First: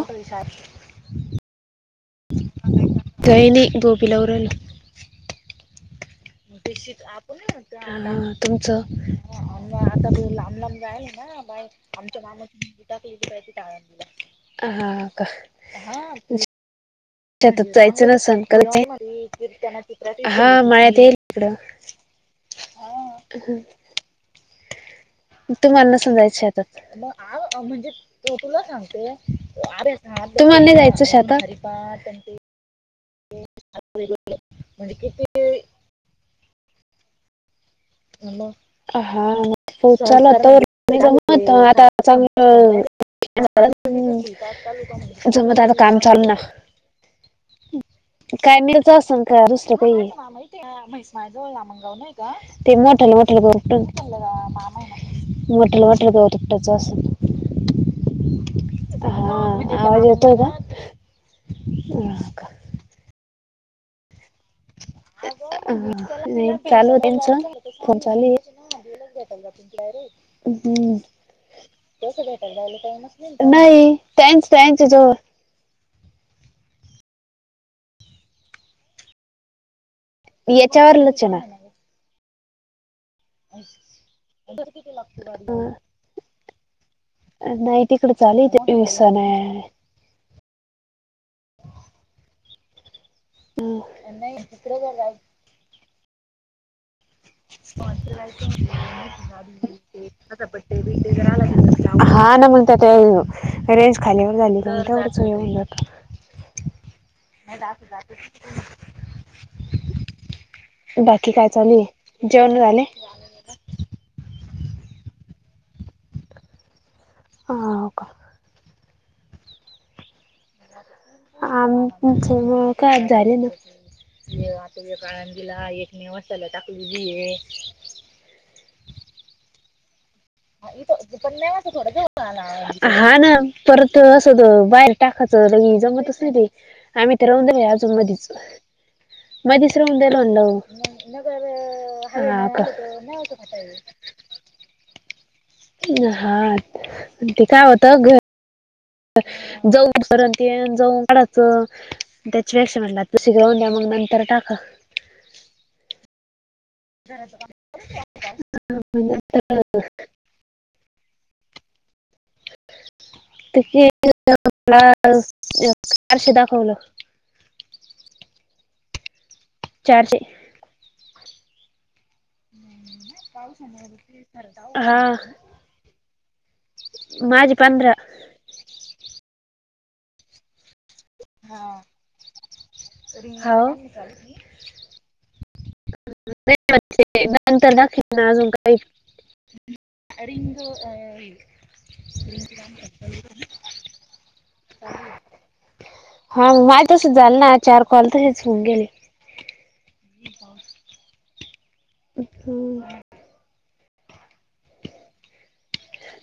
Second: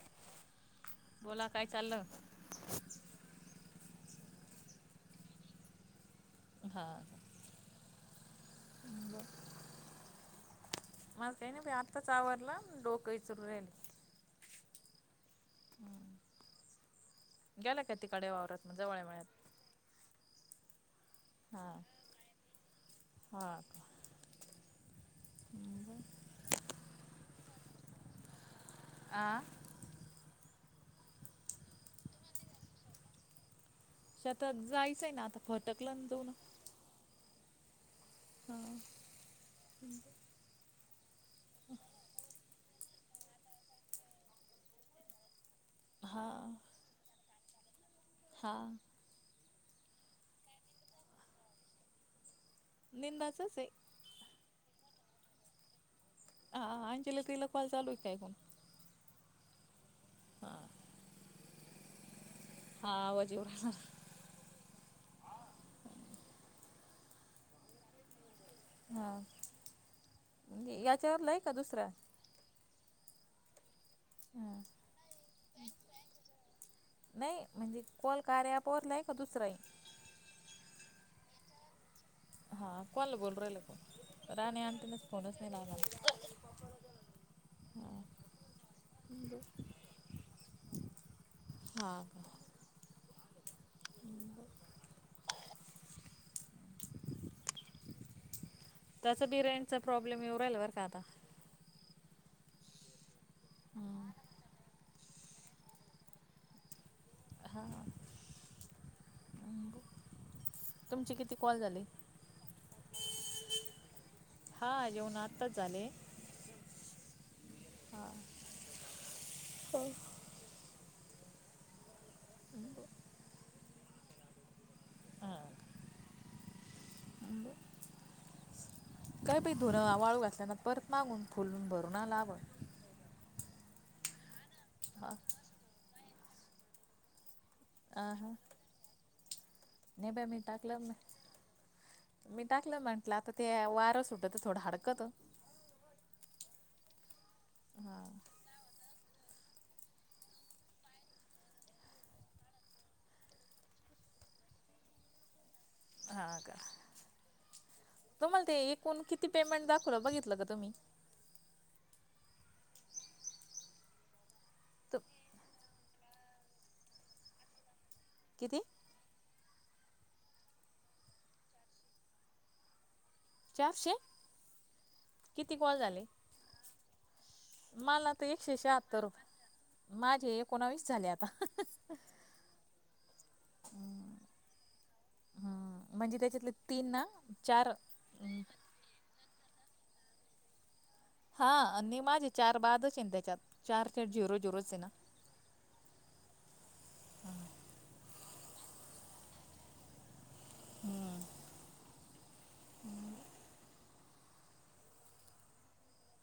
हो विचार बोला काय चाललं काय नई गोबीला आवरालो ते हा. आपण तुमचं आता लांब लांब जायला ना काही नाही आत्ताच आवरलं डोकं इचरू राहिली हा का शेतात गेला का जायचं ना तिकडे सण वावरात मग कराच आहे जवळ मळ्यात हा मळ्यात येईल तिकडं हा हा का तू मान ना बर. समजायचा आत मग आ म्हणजे त तुला सांगते आ आर ह तुम्हाला नाही जायचं शेतात शेतात जायचंय ना आता फटकलं ना जाऊन [inaudible] [inaudible] हा. काम चालू हा ना हा काय मिळत असेल दुसरं काही ते मोठाले मोठाले निंदाचच आहे गवत मोठाले मोठाले गवत उपटायचं हा असं अंजली ताईला कॉल चालू आहे काय कोण हा आवाज येतोय हा का हा आवाज येऊ राहिला अ नाही चालू त्यांच फोन चालू हा आहे म्हणजे हम्म याच्यावर लय का दुसरा नाही त्यांच हा. त्यांच्या जवळ नाही म्हणजे कॉल कार्या ऍप वरला आहे का दुसरा आहे याच्यावरलाच हे ना हा कोनाला बोलून राहिला तो राणी आंटीने आज फोनच नाही लावला नाही तिकडं चालू आहे हा का नाही तिकडं [inaudible] [inaudible] तसं बी रेंजचा प्रॉब्लेम येउ राहिला बर का आता हा ना मग त्या त्या रेंज खालीवर झाली का तेवढंच येऊन जातं हा तुमचे बाकी किती काय कॉल झाले? चालूये जेवनं झाली हा जेवणं आताच झाली हां का हो आमच मग काय आज झाले ना? ज आता ज हा. काळंदला एक नेव असला टाकली जी आहे. काय प धुर वाळू घातल्याना परत मागून फुलून भरून आला आव हा ना परत अस होत बाहेर हा. टाकायचं लगी जमतच नाही ते आम्ही तर राहून जाऊ. आ चमधच हा म तिसरं मुद्या नाही ल बाई मी म्हणल टाकलं हा मी का? टाकलं म्हटलं आता ते वारं सुटत तर थोडं हडकतं. हा ते काय होतं हा घर जाऊ सरण येन जाऊ वाडाचं. त्याची वेस म्हटला तू शि घऊन द्या मग नंतर टाका. हा का? घरा तुम्हा ते एकूण किती पेमेंट दाखव बघितलं ग तुम्ही? [unintelligible] त मला चश दाखवलं किती? चारशे. चारशे हा. किती कॉल झाले माझे पंधरा मला तर एकशे शहात्तर रुपये. माझे एकोणावीस झाले आता. हो हम्म म्हणजे त्याच्यातले तीन ना न चार तर दाखेल ना अजून काही. आणिम द [unintelligible] हा आणि माझे चार बादच आहेत ना त्याच्यात चार च झिरो झिरो च आहे ना. हा माय तस झालंल ना चार कॉल तसेच होऊन गेले. ह हो हम्म हम्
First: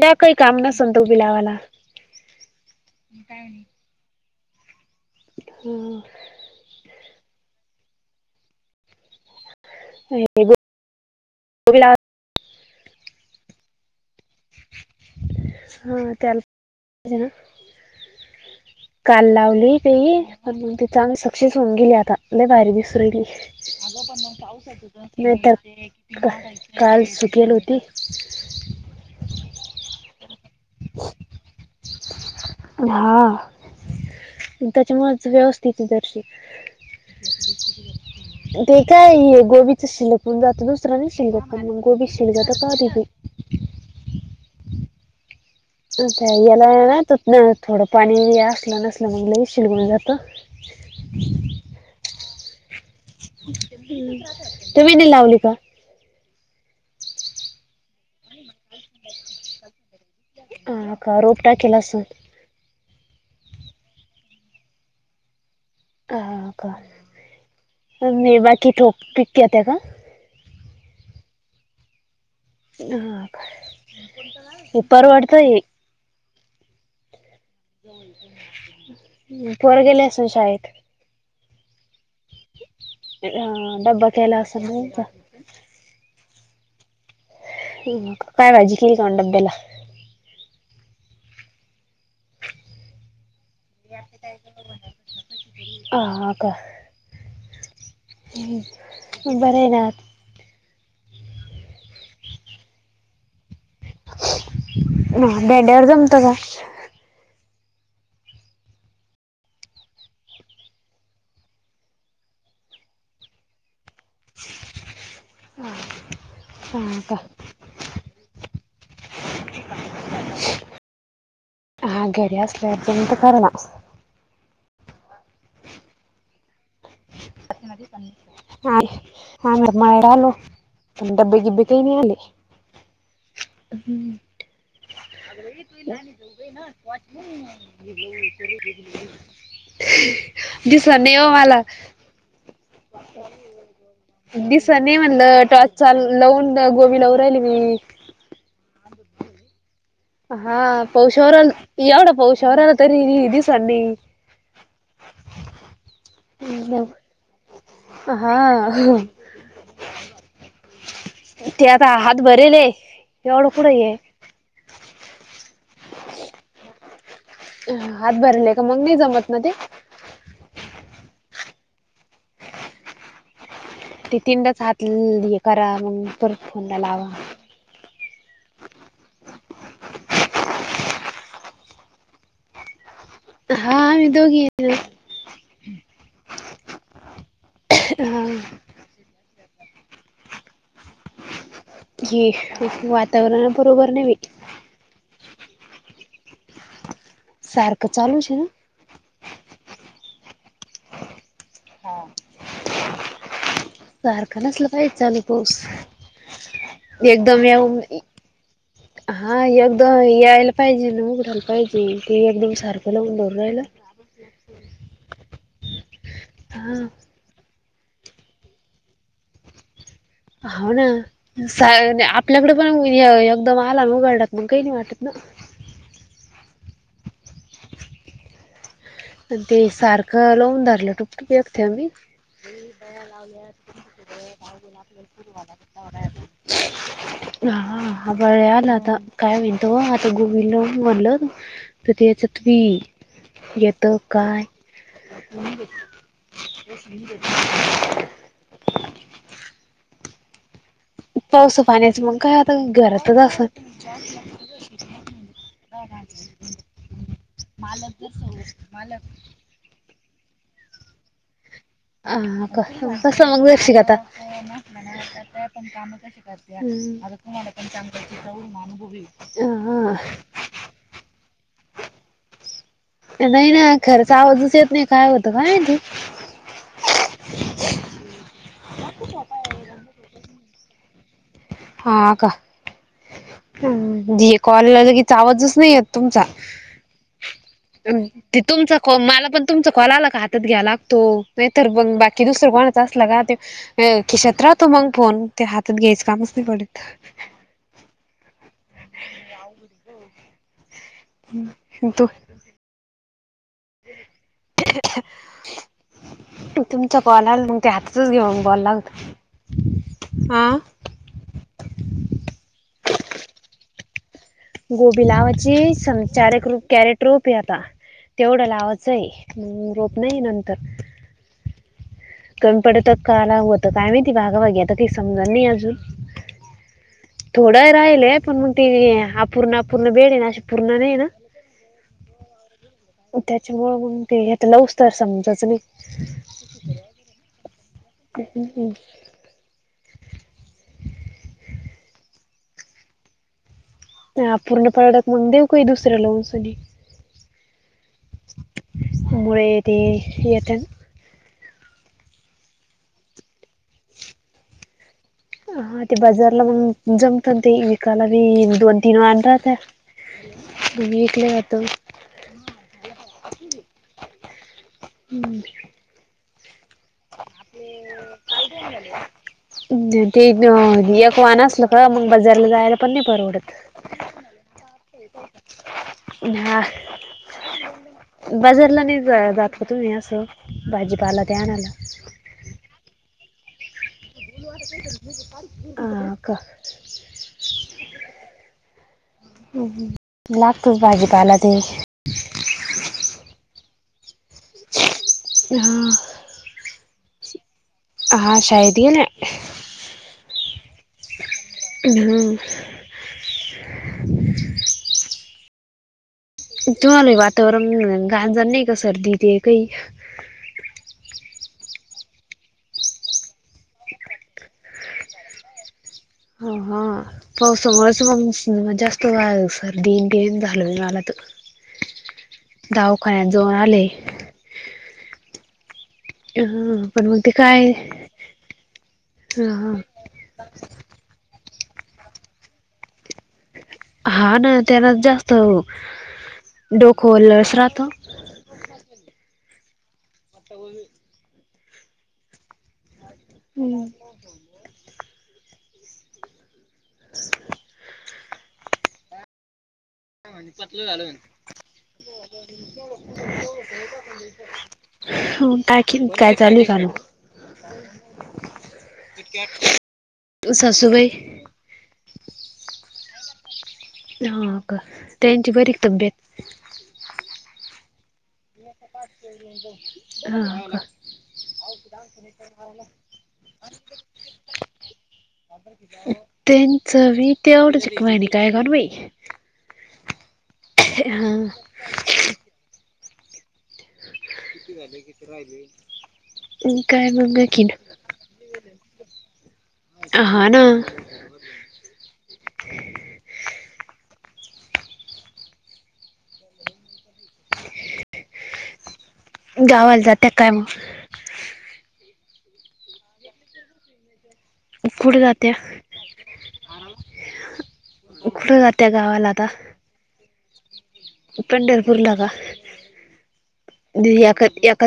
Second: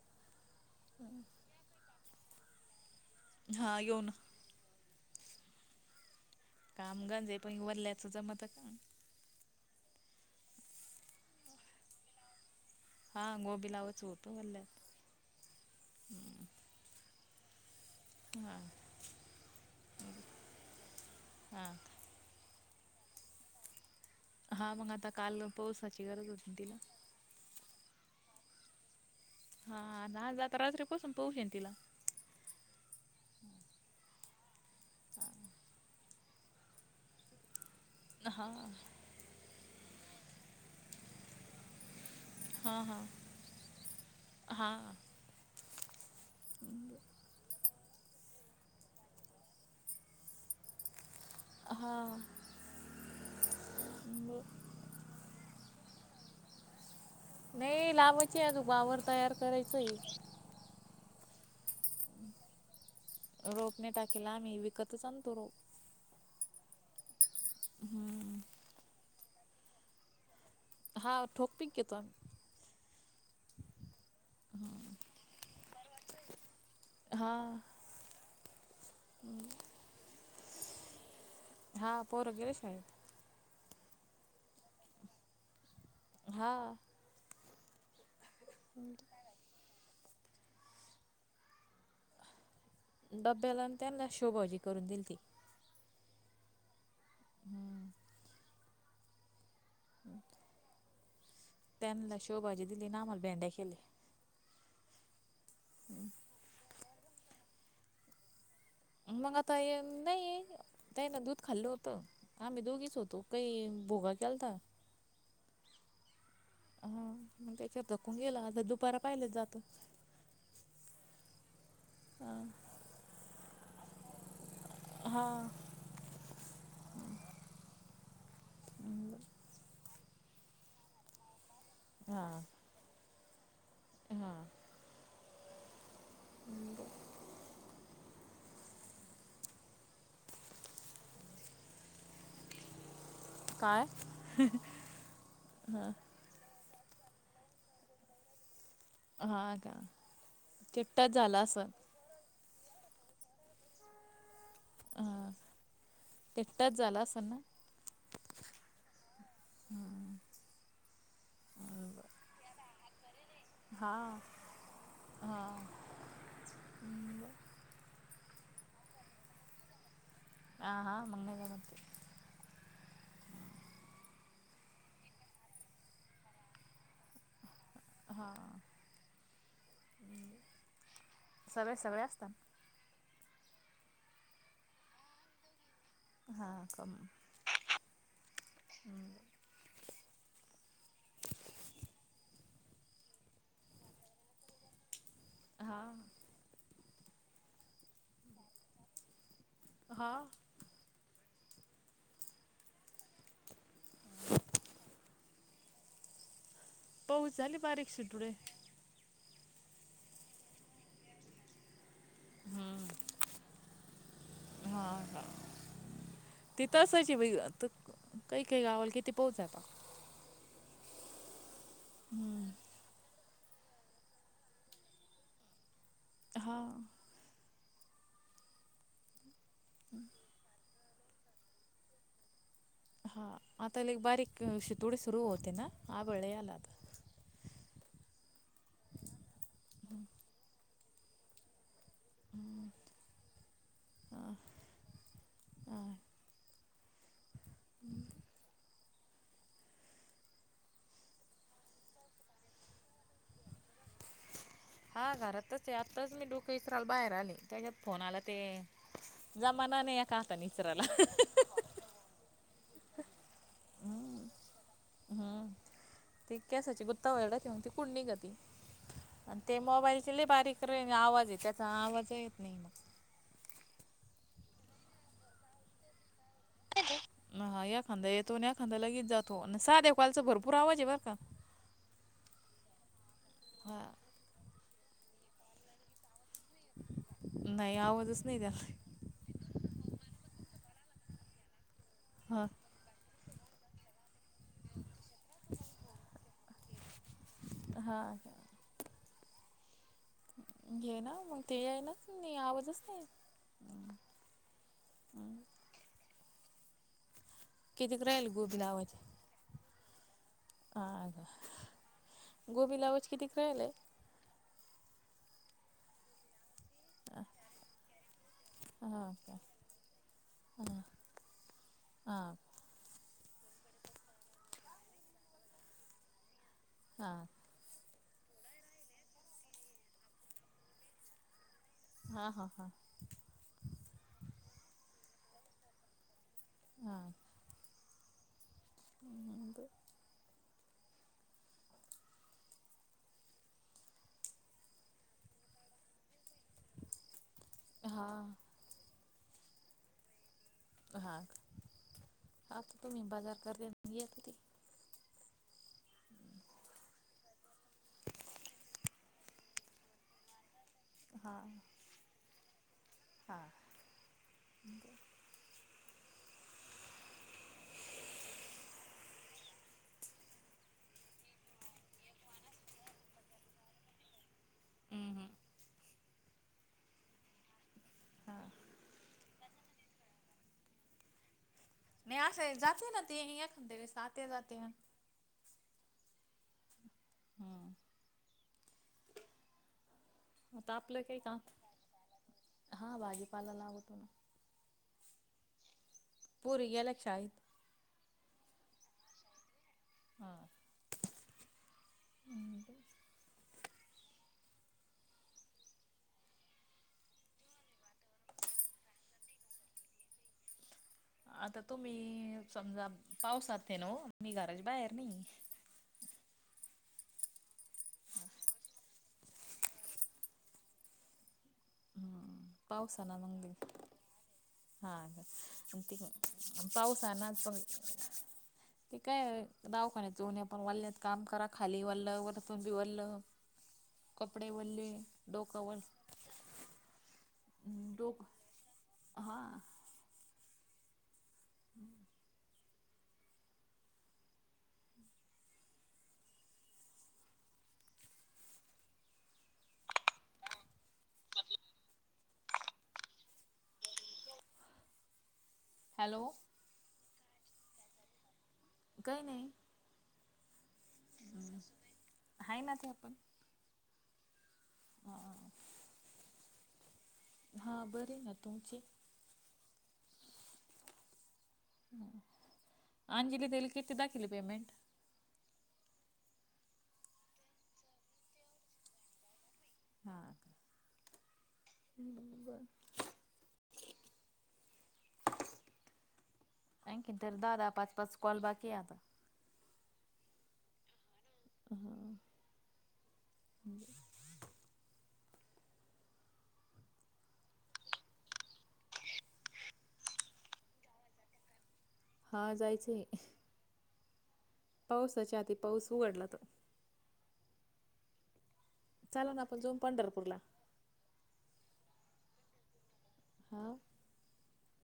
द्या काही काम नसल तर हा येऊन हम कामगांजे पण वरल्याच जमत [unintelligible] हां गोबीलावच होत बल्ल्यात हा त्याला हम्म [unintelligible] हा काल लावली ते पण मग ति चांग सक्सेस हा होऊन गेली आता. न वारी विसरली. हा मग आता नाही काल पावसाची गरज तर होती ना तिला काल सुकेल होती. हा ना जाता रात्री बसून पोहशन तिला हा त्याच्यामुळेच व्यवस्थित हा ते काय गोबीच शिलक म्हणज जातता दुसरा्या नाही शिवत मग गोबी शिल जात तर कधरी बी हां आता याला ना तिथन थोडं पाणी असलं नसलं मग ल शिजलं जातं. हा तुम्ही दि लावली का? नाही लावायची आहे अजून वावर तयार करायचंय. अ का रोपटा [unintelligible] रोपणे टाकला आम्ही विकतच आणतो रो ह का मे बाकी ठोक पिक घेत्या का? हां ठोक पिक घेतो हा उ परवडतय हा पोर गेले असून शाळेत हां पोर गेले शाळेत अ डब्बा केला असलं ना आता हा काय भाजी केली का डब्याला? डब्याला त्यांना शेव भाजी करून दिलती हा का बरे आहे ते त्यानला शेवभजी दिली अन आम्हाला भेंड्या केल्या. [unintelligible] मग आता अ नाही ते ना दूध खाल्लं होतं आम्ही दोघीच होतो काही भोगा केलता ह हा मग त्याच्यावर कून गेला आ दुपार पाहिले जात हा घरी असल्यावर हा [unintelligible] तेन आले हा हम्म हा [inaudible] दिसणार नाही ओ मला काय दिसय नाही म्हटलं चाल लावून गोबी लावू राहिली मी हा का हा तिकटाच पौशावर झाला असल आला एवढं पौशावर आला तरी दिसांनी हां एकटाच झाला असन ना हा ते आता हात भरेल आहे हा हा अ हात भरलेय का मग नाही जमत ना ते? ह हां मग नाही जमत ती तीन तच हात करा मग परत फोनला लावा हा सगळे सगळे असतात हा आम्ही दोघी हा का हा हम्म हे वातावरण बरोबर नाही बाई हा सारखं चालूच ना हा हा सारखं नसलं तरी पाऊस चालु पाऊस एकदम झाली येऊ बारीक शिटुडे हा एकदम यायला पाहिजे न उघठला पाहिजे की एकदम सारखं लावून धरून राहिलल हा हा तिथंच ग आता काही काही गावलं किती पाऊस आहे आता हो ना. [unintelligible] आपल्याकडे पण एकदम आला उघडला मग काही नाही वाटत ना. हा आणि ते सारखं लावून धरलं टुपटुप थेंब. [unintelligible] हा आता एक बारीक शितोडी सुरू होते ना आभाळ लय आला आता. हा ह आभाळ लय आलं आता काय म्हणतो आता गुगलवर म्हटलं. [unintelligible] क ते च्यात बी. तो काय. हा [unintelligible] पावसा पाण्याचं मग काय आता घरातच असल. [unintelligible] हा घरातच ते आत्ताच मी डोक इचराल बाहेर आले त्याच्यात फोन आला ते जमाना नाही एक हातानी इचाराला. [inaudible] ह का -कस मग दशिक घेता. हम्म. ती केसाची गुत्ता वगैरे ती मग ती कुड निघती आणि ते [unintelligible] हा मोबाईलचे [unintelligible] [unintelligible] आवाज आहे त्याचा आवाज येत नाही. नाही ना खरंच आवाज येत नाही काय होतं काय माहीती. ह हा एखांदा येतो आणि एखांदा लगेच जातो आणि सार्या कॉलचा भरपूर आवाज आहे बर का. हा का हा या कॉलला आवाजच नाही येत. तुमचा नाही आवाजच नाही -ते तुमच त्याला मला पण तुमचा कॉल आला का हातात घ्या लागतो नाहीतर पण बाकी हा दुसरं कोण [unintelligible] खिशात राहतो मग फोन ते हातात घ्यायचं कामच नाही पडत. हा लय अवचिंद आहे [unintelligible] घे ना मग ते यालाच नाही आवाजच नाही येत. [inaudible] तुमचा कॉल ते कितीक हातातच राहील घेऊन गोबी बोलावं लावायचे लागतं.. आ हा का गोबी लावच किती कळालंय गोबीलावाची संचारक रूप कॅरेट रोप आहे आता तेवढं लावायचं हा का आहे रोप नाही नंतर हा हा पण पडत का लावत काय माहिती भागावागीे आता काही समजल नाही अजून हा थोडं राहिलय पण मग ते अपूर्ण -अपूर्ण वेळ आहे ना अशी पूर्ण नाहीये ना? हा- हा- हा त्याच्यामुंळ ते घेत न उस्त [unintelligible] समजच म- हा हम्म [inaudible] ब [unintelligible] ह पूर्ण प्रॉडक्ट मग देऊ काही दुसऱ्या उसनी [inaudible] हा मुळ ते येत्यान हां -हां तर तुम्ही बाजार करत -येत आहे. [unintelligible] हा ते बाजारला मग जमत ते विकाला बी दोन तीन वार राहात. विकले जात. [inaudible] हां [inaudible] हम्म [inaudible] आपले काय जन झाले? तेक एक वान असल का मग बाजारला जायला पण नाही परवडत हम्म- हम्म हा [inaudible] [unintelligible] हा. बाजारला नाही जात तुम्ही असं भाजीपाला ते आणायला? [inaudible] नाहीे आस जात नाही ऐंखादे वेळेस. आत्या जाते. अ का? हम्म. आता लागतोच आपलं काय भाजीपाला काम? ते हा भाजीपाला लावतो ना? ह. पोरी गेल्या का शाळेत? हा शाळेत गेल्या हां. ह. तुम्हाला वातावरण गांजा नाही का सर्दी ते काही आता तुम्ही समजा पावसा ते न हो मी घराच्या बाहेर नाही. हो हा पावसामुळेच म जास्त फस्तवा सर दीटेम झालवी वालत? हम्म पावसाना दावखान्यात मंग जाऊन आले? हा तस. हा पाऊस मग ना ते पण काय ते काय ह दावाखान्याचे उन पण वाल्ल्यात काम करा खाली वाल्लं वरतून बि वल्ल हा कपडे ना त्याला वल्ले जास्त डोकं वल डोक डोक हा. [inaudible] हम्म. हम्म. [inaudible] म्ह पतलं घाल कायि हॅलो काय चालू कालू. काही नाही सासूबाई आहे ना ते आपण हा का त्यांची बरीच तब्येत हा बर ना. तुमचे हा. अतीन अंजली दिली किती दाखिली पेमेंट सणारार तीन चवी तेडची कमणी काय कर बाई. हा. हां. ह बर. किती झाले किती राहिले. आणिखनज्ञतरी दाा पाच पाच कॉल बाकी आता हह ना. हा. गावाला जाते काय मग? हा जायचंय. पावसाच्या आधी पाऊस उघडला तो. ककार. चाला ना आपण जाऊन पंढरपूर ला पंढरपूर का? हां. एकात